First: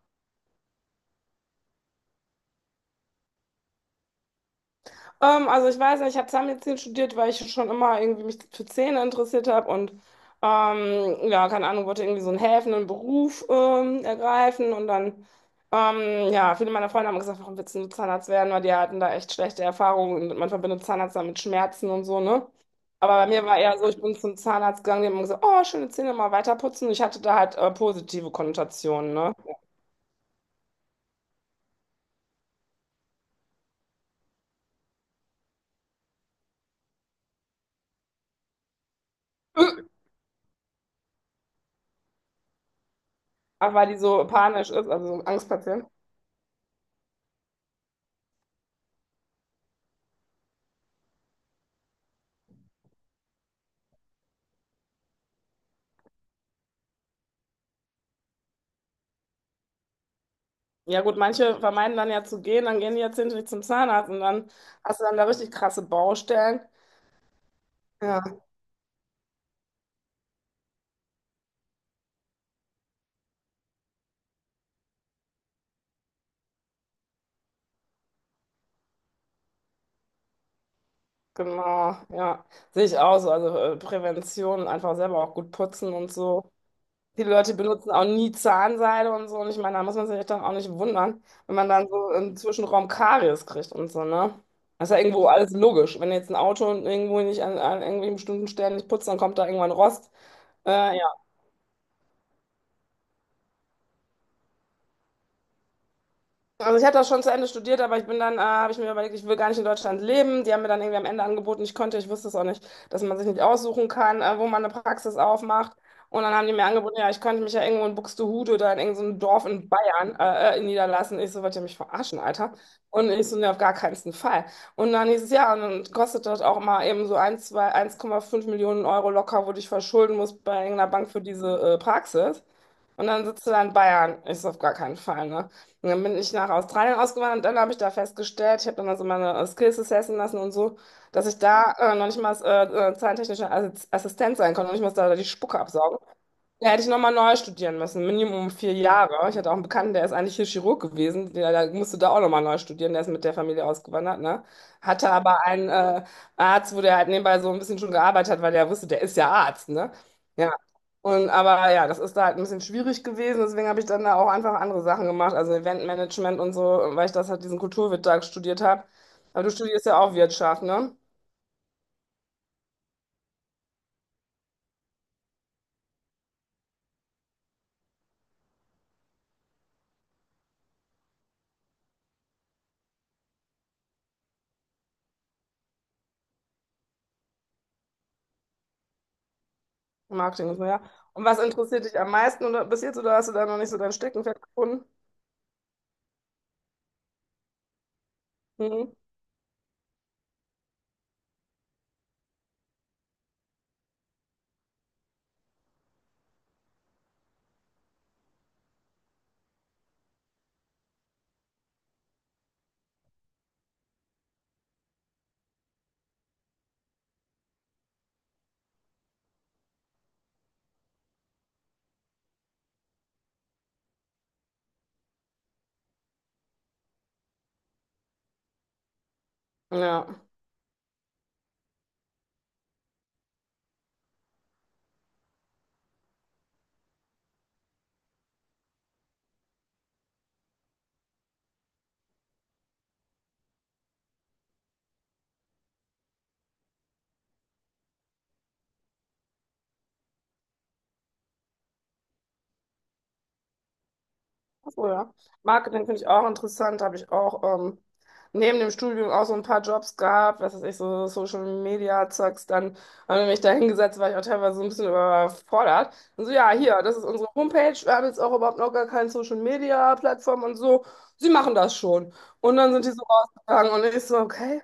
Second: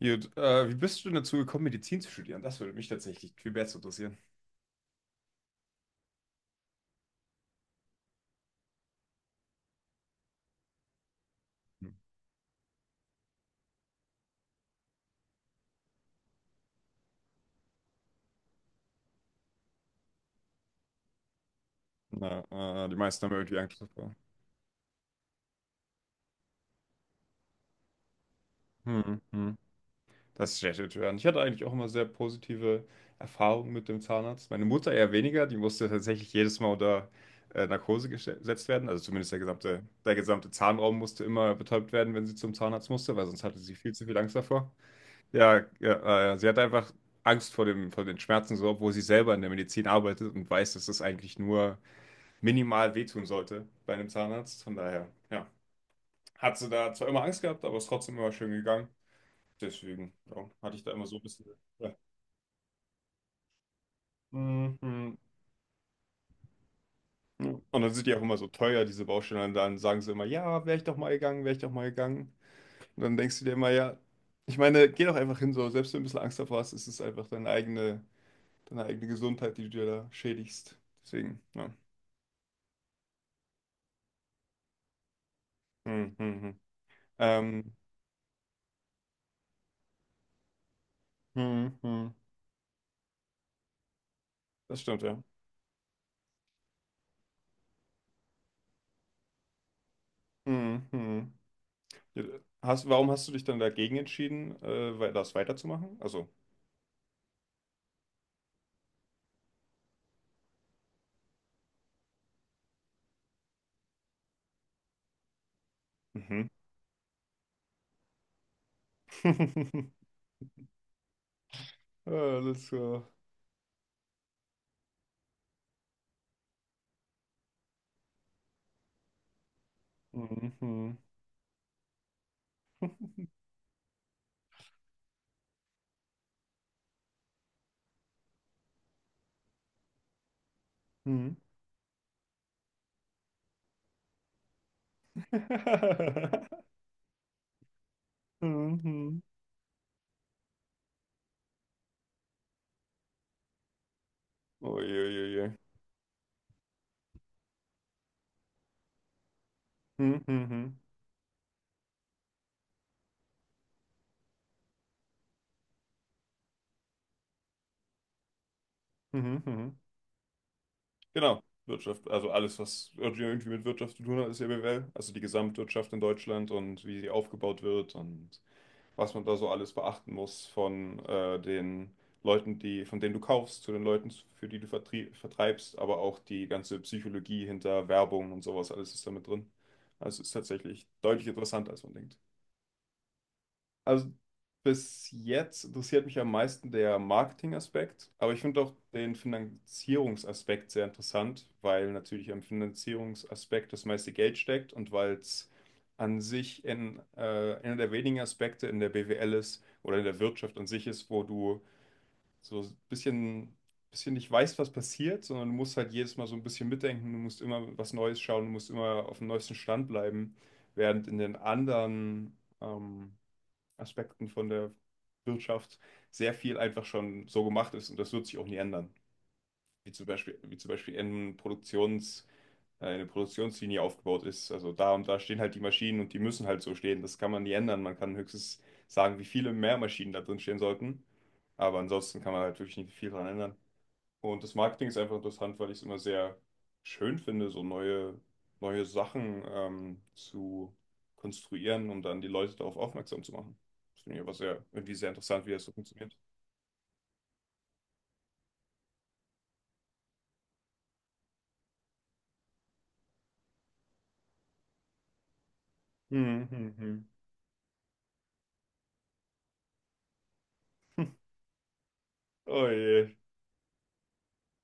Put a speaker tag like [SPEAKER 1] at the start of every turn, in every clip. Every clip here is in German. [SPEAKER 1] Gut, wie bist du denn dazu gekommen, Medizin zu studieren? Das würde mich tatsächlich viel besser interessieren.
[SPEAKER 2] Also ich weiß nicht, ich habe Zahnmedizin studiert, weil ich schon immer irgendwie mich für Zähne interessiert habe und ja, keine Ahnung,
[SPEAKER 1] Hm.
[SPEAKER 2] wollte irgendwie so einen helfenden Beruf ergreifen und dann, ja, viele meiner Freunde haben gesagt, warum willst du Zahnarzt werden? Weil die hatten da echt schlechte Erfahrungen und man verbindet Zahnarzt dann mit Schmerzen und so,
[SPEAKER 1] Na,
[SPEAKER 2] ne?
[SPEAKER 1] die
[SPEAKER 2] Aber
[SPEAKER 1] meisten
[SPEAKER 2] bei
[SPEAKER 1] haben
[SPEAKER 2] mir
[SPEAKER 1] irgendwie
[SPEAKER 2] war eher
[SPEAKER 1] Angst
[SPEAKER 2] so, ich
[SPEAKER 1] davor.
[SPEAKER 2] bin zum Zahnarzt gegangen, die haben gesagt, oh, schöne Zähne, mal weiter putzen. Ich hatte da halt positive Konnotationen,
[SPEAKER 1] Hm,
[SPEAKER 2] ne?
[SPEAKER 1] hm. Das ist schlecht zu hören. Ich hatte eigentlich auch immer sehr positive Erfahrungen mit dem Zahnarzt. Meine Mutter eher weniger, die musste tatsächlich jedes Mal unter Narkose gesetzt werden. Also zumindest der gesamte Zahnraum musste immer betäubt werden, wenn sie zum Zahnarzt musste, weil sonst hatte
[SPEAKER 2] Aber
[SPEAKER 1] sie
[SPEAKER 2] weil
[SPEAKER 1] viel
[SPEAKER 2] die
[SPEAKER 1] zu viel
[SPEAKER 2] so
[SPEAKER 1] Angst
[SPEAKER 2] panisch
[SPEAKER 1] davor.
[SPEAKER 2] ist, also so ein
[SPEAKER 1] Ja,
[SPEAKER 2] Angstpatient.
[SPEAKER 1] ja, sie hat einfach Angst vor vor den Schmerzen, so, obwohl sie selber in der Medizin arbeitet und weiß, dass das eigentlich nur minimal wehtun sollte bei einem Zahnarzt. Von daher, ja, hat sie da zwar immer Angst gehabt, aber ist trotzdem immer schön gegangen. Deswegen, ja, hatte ich da
[SPEAKER 2] Ja
[SPEAKER 1] immer
[SPEAKER 2] gut,
[SPEAKER 1] so ein bisschen.
[SPEAKER 2] manche
[SPEAKER 1] Ja.
[SPEAKER 2] vermeiden dann ja zu gehen, dann gehen die jetzt nicht zum Zahnarzt und dann hast du
[SPEAKER 1] Mhm.
[SPEAKER 2] dann da richtig krasse Baustellen.
[SPEAKER 1] Ja. Und dann sind die auch
[SPEAKER 2] Ja,
[SPEAKER 1] immer so teuer, diese Baustellen. Und dann sagen sie immer, ja, wäre ich doch mal gegangen, wäre ich doch mal gegangen. Und dann denkst du dir immer, ja, ich meine, geh doch einfach hin, so, selbst wenn du ein bisschen Angst davor hast, ist es einfach deine eigene Gesundheit, die du dir da schädigst. Deswegen, ja.
[SPEAKER 2] genau, ja. Sehe ich auch so. Also Prävention, einfach selber auch gut putzen und so.
[SPEAKER 1] Mhm.
[SPEAKER 2] Viele Leute
[SPEAKER 1] Ähm,
[SPEAKER 2] benutzen auch nie Zahnseide und so. Und ich meine, da muss man sich doch auch nicht wundern, wenn man dann so
[SPEAKER 1] mhm.
[SPEAKER 2] im Zwischenraum Karies kriegt und so, ne?
[SPEAKER 1] Das
[SPEAKER 2] Das ist ja
[SPEAKER 1] stimmt, ja.
[SPEAKER 2] irgendwo alles logisch. Wenn jetzt ein Auto irgendwo nicht an irgendwelchen bestimmten Stellen nicht putzt, dann kommt da irgendwann Rost. Äh,
[SPEAKER 1] Mhm. Ja, hast, warum hast du dich dann dagegen entschieden, das weiterzumachen? Also,
[SPEAKER 2] Also ich habe das schon zu Ende studiert, aber habe ich mir überlegt, ich will gar nicht in Deutschland leben. Die haben mir dann irgendwie am Ende angeboten, ich konnte, ich wusste es auch nicht, dass man sich nicht aussuchen kann, wo man eine Praxis aufmacht. Und dann haben
[SPEAKER 1] mhm.
[SPEAKER 2] die mir angeboten, ja, ich könnte mich ja irgendwo in Buxtehude oder in irgendeinem Dorf in Bayern niederlassen. Ich so, wollt ihr mich verarschen, Alter?
[SPEAKER 1] Alles klar.
[SPEAKER 2] Und ich so, ne, auf gar keinen Fall. Und dann hieß es, ja, und dann kostet das auch mal eben so 1, 2, 1,5 Millionen Euro locker, wo du dich verschulden musst bei irgendeiner
[SPEAKER 1] Mhm.
[SPEAKER 2] Bank für diese Praxis. Und dann sitzt du da in Bayern. Ich so, auf gar keinen Fall, ne? Und dann bin ich nach Australien ausgewandert und dann habe ich da festgestellt, ich habe dann also meine Skills testen lassen und so, dass
[SPEAKER 1] Mhm.
[SPEAKER 2] ich da noch nicht mal als, zahlentechnische Assistent sein konnte, noch nicht mal da die Spucke absaugen. Da hätte ich nochmal neu studieren müssen, Minimum vier
[SPEAKER 1] Mhm.
[SPEAKER 2] Jahre. Ich hatte auch einen Bekannten, der ist eigentlich hier Chirurg gewesen, der musste da auch nochmal neu studieren, der ist mit der Familie ausgewandert, ne? Hatte aber
[SPEAKER 1] Uiuiui.
[SPEAKER 2] einen Arzt, wo der halt nebenbei so ein bisschen schon gearbeitet hat, weil der wusste, der ist ja Arzt, ne?
[SPEAKER 1] Mhm.
[SPEAKER 2] Ja.
[SPEAKER 1] Mhm.
[SPEAKER 2] Und aber ja, das ist da halt ein bisschen schwierig gewesen, deswegen habe ich dann da auch einfach andere Sachen gemacht, also Eventmanagement und so, weil ich das halt diesen Kulturwirt da studiert habe.
[SPEAKER 1] Mhm.
[SPEAKER 2] Aber du
[SPEAKER 1] Mhm.
[SPEAKER 2] studierst ja auch Wirtschaft, ne?
[SPEAKER 1] Genau, Wirtschaft, also alles, was irgendwie mit Wirtschaft zu tun hat, ist ja BWL. Also die Gesamtwirtschaft in Deutschland und wie sie aufgebaut wird, und was man da so alles beachten muss, von den Leuten, die, von denen du kaufst, zu den Leuten, für die du vertreibst, aber auch die ganze Psychologie hinter Werbung und sowas, alles ist da mit drin. Also es ist
[SPEAKER 2] Marketing und so, ja.
[SPEAKER 1] tatsächlich
[SPEAKER 2] Und
[SPEAKER 1] deutlich
[SPEAKER 2] was
[SPEAKER 1] interessanter, als
[SPEAKER 2] interessiert
[SPEAKER 1] man
[SPEAKER 2] dich am
[SPEAKER 1] denkt.
[SPEAKER 2] meisten oder bis jetzt, oder hast du da noch nicht so dein
[SPEAKER 1] Also
[SPEAKER 2] Steckenpferd gefunden?
[SPEAKER 1] bis jetzt interessiert mich am meisten der Marketingaspekt, aber ich finde auch
[SPEAKER 2] Mhm.
[SPEAKER 1] den Finanzierungsaspekt sehr interessant, weil natürlich am Finanzierungsaspekt das meiste Geld steckt, und weil es an sich einer der wenigen Aspekte in der BWL ist, oder in der Wirtschaft an sich ist, wo du so ein bisschen nicht weißt, was passiert, sondern du musst halt jedes Mal so ein bisschen mitdenken, du musst immer was Neues schauen, du musst immer auf dem neuesten Stand bleiben, während in den anderen ähm, Aspekten von der Wirtschaft sehr viel einfach schon so gemacht ist, und das wird sich auch nie ändern. Wie zum
[SPEAKER 2] Ja.
[SPEAKER 1] Beispiel, wie zum Beispiel in eine Produktionslinie aufgebaut ist. Also da und da stehen halt die Maschinen, und die müssen halt so stehen. Das kann man nie ändern. Man kann höchstens sagen, wie viele mehr Maschinen da drin stehen sollten. Aber ansonsten kann man halt wirklich nicht viel dran ändern. Und das Marketing ist einfach interessant, weil ich es immer sehr schön finde, so neue Sachen zu konstruieren, um dann die Leute darauf aufmerksam zu machen. Das finde ich aber sehr,
[SPEAKER 2] Ach so,
[SPEAKER 1] irgendwie sehr
[SPEAKER 2] ja.
[SPEAKER 1] interessant, wie das so
[SPEAKER 2] Marketing finde ich
[SPEAKER 1] funktioniert.
[SPEAKER 2] auch interessant. Habe ich auch neben dem Studium auch so ein paar Jobs gehabt, was weiß ich, so Social Media Zeugs. Dann habe ich mich da hingesetzt, war ich auch teilweise so ein bisschen überfordert. Und so,
[SPEAKER 1] Hm,
[SPEAKER 2] ja,
[SPEAKER 1] hm,
[SPEAKER 2] hier, das ist
[SPEAKER 1] hm.
[SPEAKER 2] unsere Homepage. Wir haben jetzt auch überhaupt noch gar keine Social Media Plattform und so. Sie machen das schon. Und
[SPEAKER 1] Oh
[SPEAKER 2] dann sind die so
[SPEAKER 1] je.
[SPEAKER 2] rausgegangen und ich so, okay,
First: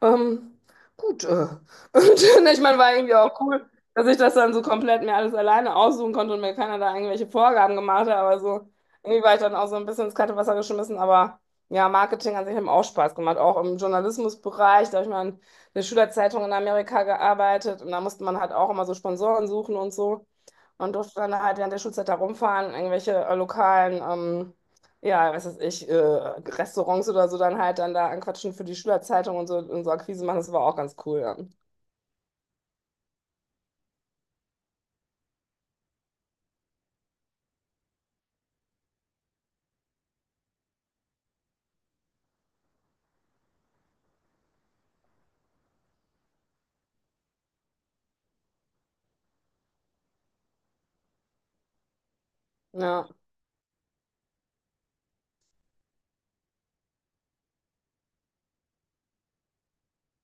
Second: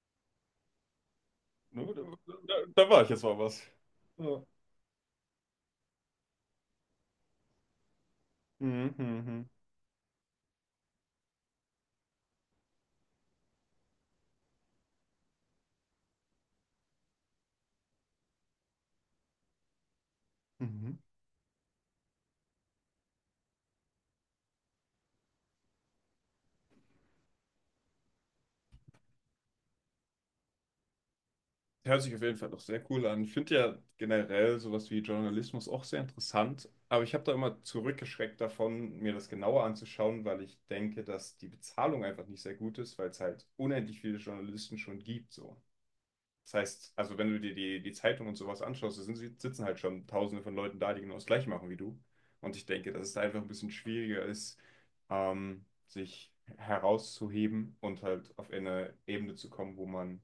[SPEAKER 2] ähm, gut.
[SPEAKER 1] Da,
[SPEAKER 2] Und
[SPEAKER 1] da,
[SPEAKER 2] ich meine,
[SPEAKER 1] da
[SPEAKER 2] war
[SPEAKER 1] war ich
[SPEAKER 2] irgendwie
[SPEAKER 1] jetzt mal
[SPEAKER 2] auch
[SPEAKER 1] was.
[SPEAKER 2] cool. Dass ich das
[SPEAKER 1] Ja.
[SPEAKER 2] dann so komplett mir alles alleine aussuchen konnte und mir keiner da irgendwelche Vorgaben gemacht hat, aber so
[SPEAKER 1] Hm, hm,
[SPEAKER 2] irgendwie war ich
[SPEAKER 1] hm.
[SPEAKER 2] dann auch so ein bisschen ins kalte Wasser geschmissen, aber ja, Marketing an sich hat mir auch Spaß gemacht, auch im Journalismusbereich. Da habe ich mal in der Schülerzeitung in Amerika gearbeitet und da musste man halt auch immer so Sponsoren suchen und so und
[SPEAKER 1] Mhm.
[SPEAKER 2] durfte dann halt während der Schulzeit da rumfahren, irgendwelche lokalen, ja, was weiß ich, Restaurants oder so dann halt dann da anquatschen für die Schülerzeitung und so Akquise machen. Das war auch ganz cool. Ja,
[SPEAKER 1] Hört sich auf jeden Fall doch sehr cool an. Ich finde ja generell sowas wie Journalismus auch sehr interessant, aber ich habe da immer zurückgeschreckt davon, mir das genauer anzuschauen, weil ich denke, dass die Bezahlung einfach nicht sehr gut ist, weil es halt unendlich viele Journalisten schon gibt, so. Das heißt, also wenn du dir die Zeitung und sowas anschaust, da sind, sitzen halt schon Tausende von Leuten da, die genau das Gleiche machen wie du. Und ich denke, dass
[SPEAKER 2] ja.
[SPEAKER 1] es da einfach ein bisschen schwieriger ist, sich herauszuheben und halt auf eine Ebene zu kommen, wo man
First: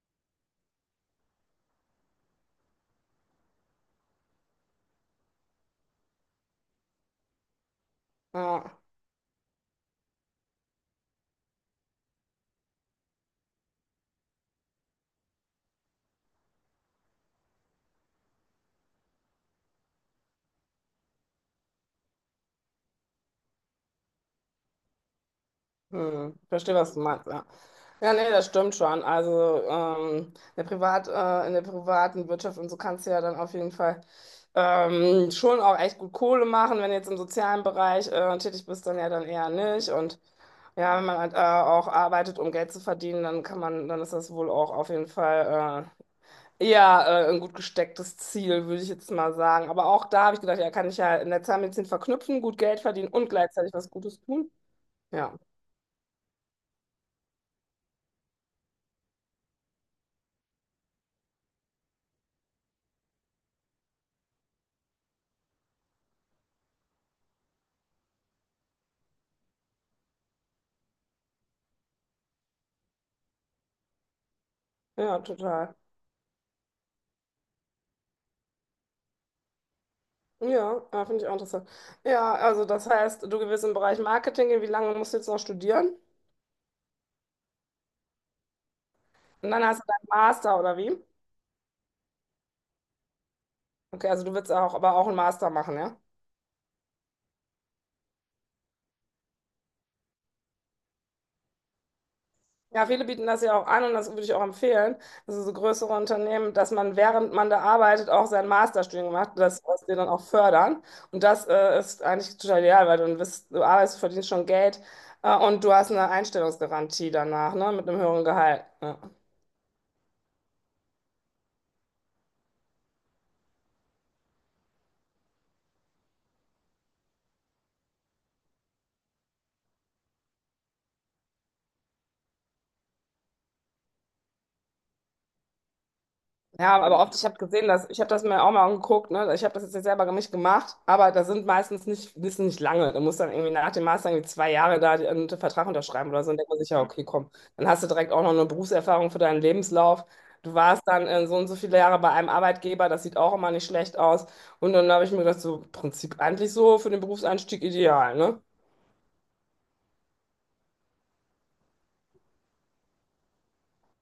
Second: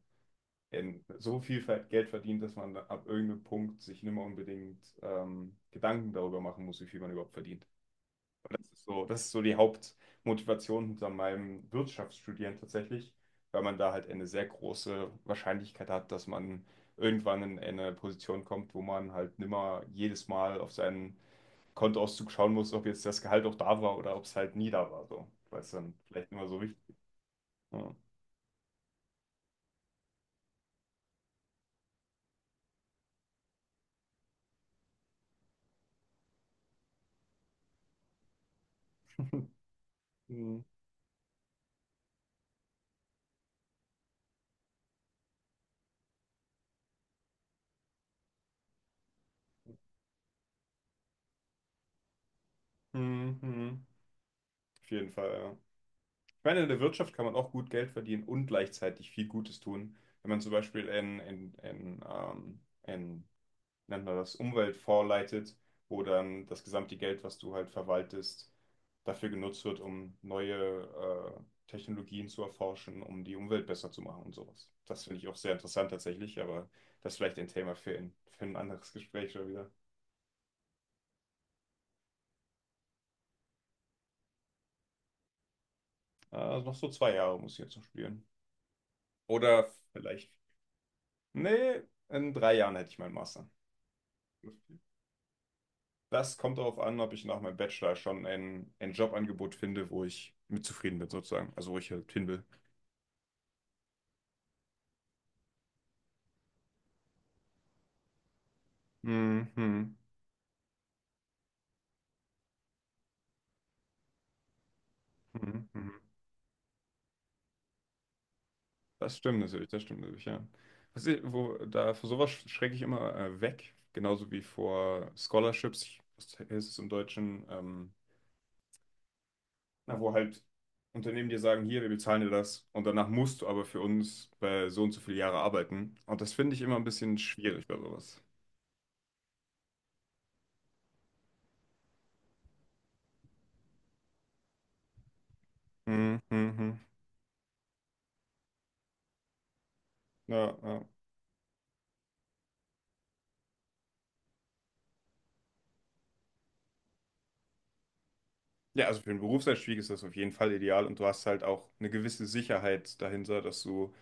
[SPEAKER 1] in so viel Geld verdient, dass man ab irgendeinem Punkt sich nicht mehr unbedingt Gedanken darüber machen muss, wie viel man überhaupt verdient. Das
[SPEAKER 2] Ja.
[SPEAKER 1] ist so, das ist so die Hauptmotivation hinter meinem Wirtschaftsstudieren tatsächlich, weil man da halt eine sehr große Wahrscheinlichkeit hat, dass man irgendwann in eine Position kommt, wo man halt nimmer jedes Mal auf seinen Kontoauszug schauen muss, ob jetzt das Gehalt auch da war oder ob es halt nie da war, so, weil es dann vielleicht
[SPEAKER 2] Hm,
[SPEAKER 1] nicht mehr so
[SPEAKER 2] verstehe,
[SPEAKER 1] wichtig
[SPEAKER 2] was
[SPEAKER 1] ist.
[SPEAKER 2] du meinst, ja.
[SPEAKER 1] Ja.
[SPEAKER 2] Ja, nee, das stimmt schon. Also in der privaten Wirtschaft und so kannst du ja dann auf jeden Fall schon auch echt gut Kohle machen. Wenn du jetzt im sozialen Bereich tätig bist, dann ja dann eher nicht. Und
[SPEAKER 1] Hm,
[SPEAKER 2] ja, wenn man halt, auch arbeitet, um Geld zu verdienen, dann kann man, dann ist das wohl auch auf jeden Fall eher ein gut gestecktes Ziel, würde ich jetzt mal sagen. Aber auch da habe ich gedacht, ja, kann ich ja in der Zahnmedizin verknüpfen, gut Geld verdienen und
[SPEAKER 1] hm,
[SPEAKER 2] gleichzeitig
[SPEAKER 1] hm.
[SPEAKER 2] was Gutes tun.
[SPEAKER 1] Auf jeden Fall,
[SPEAKER 2] Ja,
[SPEAKER 1] ja. Ich meine, in der Wirtschaft kann man auch gut Geld verdienen und gleichzeitig viel Gutes tun. Wenn man zum Beispiel in wie nennt man das, Umwelt vorleitet, wo dann das gesamte Geld, was du halt verwaltest, dafür genutzt wird, um neue Technologien zu erforschen, um die Umwelt besser zu machen und sowas. Das finde
[SPEAKER 2] ja,
[SPEAKER 1] ich auch sehr
[SPEAKER 2] total.
[SPEAKER 1] interessant tatsächlich, aber das ist vielleicht ein Thema für für ein anderes Gespräch schon wieder.
[SPEAKER 2] Ja, ah, finde ich auch interessant. Ja, also das heißt, du gewinnst im Bereich Marketing gehen. Wie lange musst du jetzt noch studieren?
[SPEAKER 1] Also noch so zwei Jahre muss ich jetzt noch spielen.
[SPEAKER 2] Und dann
[SPEAKER 1] Oder
[SPEAKER 2] hast du deinen
[SPEAKER 1] vielleicht,
[SPEAKER 2] Master, oder wie?
[SPEAKER 1] nee, in drei Jahren hätte ich meinen Master.
[SPEAKER 2] Okay, also du willst auch, aber auch einen Master machen, ja?
[SPEAKER 1] Das kommt darauf an, ob ich nach meinem Bachelor schon ein Jobangebot finde, wo ich mit zufrieden bin, sozusagen. Also wo ich halt hin will.
[SPEAKER 2] Ja, viele bieten das ja auch an und das würde ich auch empfehlen. Also so größere Unternehmen, dass man, während man da arbeitet, auch sein Masterstudium macht,
[SPEAKER 1] Mhm.
[SPEAKER 2] das was
[SPEAKER 1] Mhm.
[SPEAKER 2] dir dann auch fördern. Und das ist eigentlich total ideal, weil du, dann bist, du arbeitest, verdienst schon Geld und du
[SPEAKER 1] Mhm.
[SPEAKER 2] hast eine Einstellungsgarantie danach, ne, mit einem höheren Gehalt. Ja.
[SPEAKER 1] Das stimmt natürlich, ja. Was ich, wo, da, vor sowas schrecke ich immer weg, genauso wie vor Scholarships, ich- was heißt es im Deutschen, na, wo halt Unternehmen dir sagen, hier, wir bezahlen dir das und danach musst du aber für uns bei so und so viele Jahre arbeiten. Und das finde ich immer
[SPEAKER 2] Ja,
[SPEAKER 1] ein
[SPEAKER 2] aber oft,
[SPEAKER 1] bisschen
[SPEAKER 2] ich habe
[SPEAKER 1] schwierig
[SPEAKER 2] gesehen,
[SPEAKER 1] bei
[SPEAKER 2] dass ich habe
[SPEAKER 1] sowas.
[SPEAKER 2] das mir auch mal angeguckt, ne? Ich habe das jetzt nicht selber nicht gemacht, aber da sind meistens nicht, die sind nicht lange. Du musst dann irgendwie nach dem Master irgendwie 2 Jahre da einen Vertrag unterschreiben
[SPEAKER 1] Mhm.
[SPEAKER 2] oder so. Und denkt man sich,
[SPEAKER 1] Mhm.
[SPEAKER 2] ja, okay, komm, dann hast du direkt auch noch eine Berufserfahrung für deinen Lebenslauf. Du
[SPEAKER 1] Ja,
[SPEAKER 2] warst
[SPEAKER 1] ja.
[SPEAKER 2] dann so und so viele Jahre bei einem Arbeitgeber, das sieht auch immer nicht schlecht aus. Und dann habe ich mir gedacht, so im Prinzip eigentlich so für den Berufseinstieg ideal, ne?
[SPEAKER 1] Ja, also für einen Berufseinstieg ist das auf jeden Fall ideal, und du hast halt auch eine gewisse Sicherheit dahinter, dass du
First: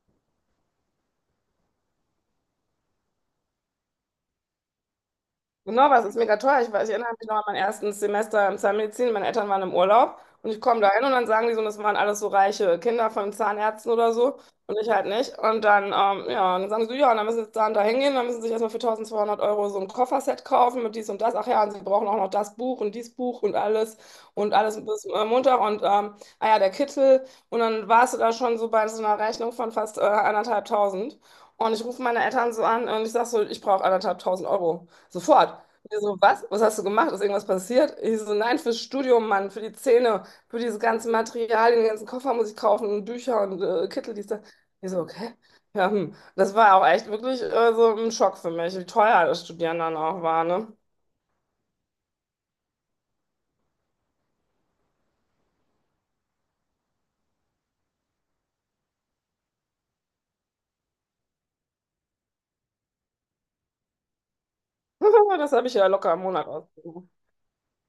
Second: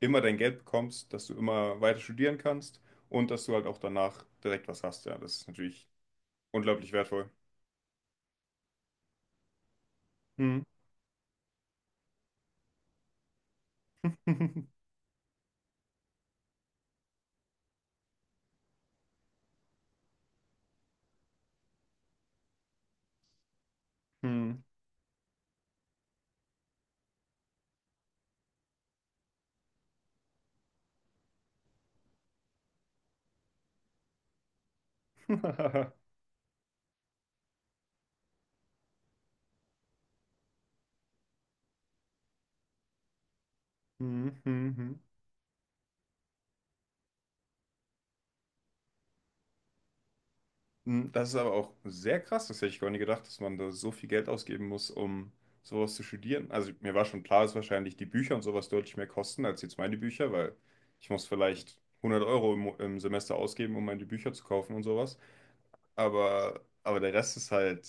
[SPEAKER 1] immer dein Geld bekommst, dass du immer weiter studieren kannst und dass du halt auch danach direkt was hast. Ja, das ist natürlich
[SPEAKER 2] Genau, was ist mega teuer. Ich weiß, ich
[SPEAKER 1] unglaublich
[SPEAKER 2] erinnere mich
[SPEAKER 1] wertvoll.
[SPEAKER 2] noch an mein erstes Semester im Zahnmedizin. Meine Eltern waren im Urlaub und ich
[SPEAKER 1] Hm.
[SPEAKER 2] komme da hin und dann sagen die so, und das waren alles so reiche Kinder von Zahnärzten oder so und ich halt nicht. Und dann, ja, und dann sagen sie so, ja, und dann müssen sie jetzt da und da hingehen, dann müssen sie sich erstmal für 1200 Euro so ein Kofferset kaufen mit dies und das. Ach ja, und sie brauchen auch noch das Buch und dies Buch und
[SPEAKER 1] Hm.
[SPEAKER 2] alles bis Montag und, ah ja, der Kittel. Und dann warst du da schon so bei so einer Rechnung von fast 1500. Und ich rufe meine Eltern so an und ich sage so, ich brauche 1500 Euro. Sofort. Die so, was? Was hast du gemacht? Ist irgendwas passiert? Ich so, nein, fürs Studium, Mann, für die Zähne, für diese ganzen Materialien, den ganzen Koffer muss ich kaufen und Bücher und Kittel, dies,
[SPEAKER 1] Hm.
[SPEAKER 2] das.
[SPEAKER 1] Hm.
[SPEAKER 2] Ich
[SPEAKER 1] Hm.
[SPEAKER 2] so, okay. Ja, hm. Das war auch echt wirklich so ein Schock für mich, wie teuer das Studieren dann auch war, ne?
[SPEAKER 1] Mm, das ist aber auch sehr krass. Das hätte ich gar nicht gedacht, dass man da so viel Geld ausgeben muss, um sowas zu studieren. Also mir war schon klar, dass wahrscheinlich die Bücher und sowas deutlich mehr kosten als jetzt meine Bücher, weil ich muss vielleicht 100 Euro im im Semester ausgeben, um meine Bücher zu kaufen und sowas.
[SPEAKER 2] Das habe ich ja locker im Monat
[SPEAKER 1] Aber
[SPEAKER 2] ausgegeben.
[SPEAKER 1] der Rest ist halt,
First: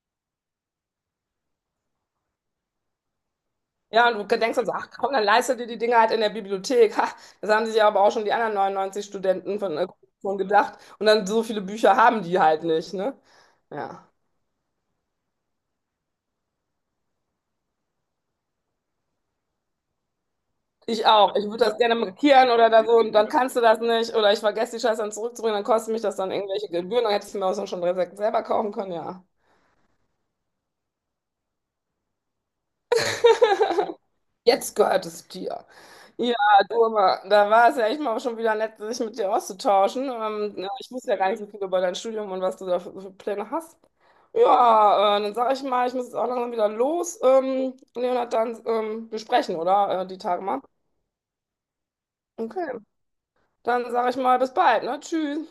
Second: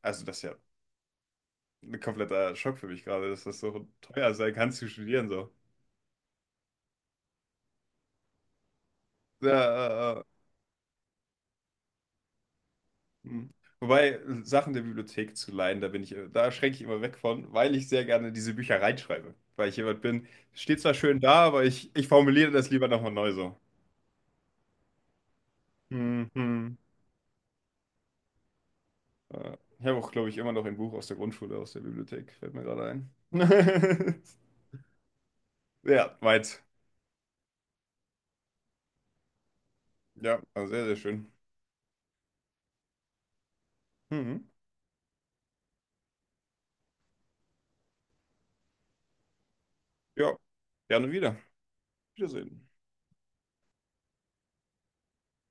[SPEAKER 1] also das ist ja ein kompletter Schock für mich gerade, dass das so
[SPEAKER 2] Ja, und
[SPEAKER 1] teuer
[SPEAKER 2] du
[SPEAKER 1] sein
[SPEAKER 2] denkst dann
[SPEAKER 1] kann
[SPEAKER 2] so,
[SPEAKER 1] zu
[SPEAKER 2] ach komm, dann
[SPEAKER 1] studieren so.
[SPEAKER 2] leistet dir die Dinge halt in der Bibliothek. Ha, das haben sich ja aber auch schon die anderen 99
[SPEAKER 1] Ja,
[SPEAKER 2] Studenten von,
[SPEAKER 1] ja, ja.
[SPEAKER 2] schon gedacht. Und dann so viele Bücher haben die halt nicht, ne?
[SPEAKER 1] Hm.
[SPEAKER 2] Ja.
[SPEAKER 1] Wobei Sachen der Bibliothek zu leihen, da bin ich, da schränke ich immer weg von, weil ich sehr gerne diese Bücher reinschreibe. Weil ich jemand bin, steht zwar
[SPEAKER 2] Ich
[SPEAKER 1] schön da,
[SPEAKER 2] auch. Ich
[SPEAKER 1] aber
[SPEAKER 2] würde das gerne
[SPEAKER 1] ich formuliere
[SPEAKER 2] markieren oder
[SPEAKER 1] das
[SPEAKER 2] da
[SPEAKER 1] lieber
[SPEAKER 2] so
[SPEAKER 1] nochmal
[SPEAKER 2] und dann
[SPEAKER 1] neu
[SPEAKER 2] kannst
[SPEAKER 1] so.
[SPEAKER 2] du das nicht oder ich vergesse die Scheiße dann zurückzubringen, dann kostet mich das
[SPEAKER 1] Hm,
[SPEAKER 2] dann irgendwelche
[SPEAKER 1] hm.
[SPEAKER 2] Gebühren, dann hättest du mir auch schon direkt selber kaufen können, ja.
[SPEAKER 1] Ich habe auch, glaube ich, immer noch ein Buch aus der Grundschule, aus der Bibliothek, fällt mir gerade ein.
[SPEAKER 2] Jetzt gehört es dir.
[SPEAKER 1] Ja,
[SPEAKER 2] Ja,
[SPEAKER 1] weit.
[SPEAKER 2] du, aber da war es ja echt mal schon wieder nett, sich mit dir auszutauschen.
[SPEAKER 1] Ja,
[SPEAKER 2] Ähm,
[SPEAKER 1] also
[SPEAKER 2] ja,
[SPEAKER 1] sehr,
[SPEAKER 2] ich
[SPEAKER 1] sehr
[SPEAKER 2] wusste ja gar
[SPEAKER 1] schön.
[SPEAKER 2] nicht so viel über dein Studium und was du da für Pläne hast.
[SPEAKER 1] Mhm.
[SPEAKER 2] Ja, dann sage ich mal, ich muss jetzt auch langsam wieder los. Leonard, dann wir sprechen, oder? Die
[SPEAKER 1] Ja,
[SPEAKER 2] Tage mal.
[SPEAKER 1] gerne wieder. Wiedersehen.
[SPEAKER 2] Okay, dann sage ich mal, bis bald, ne? Tschüss.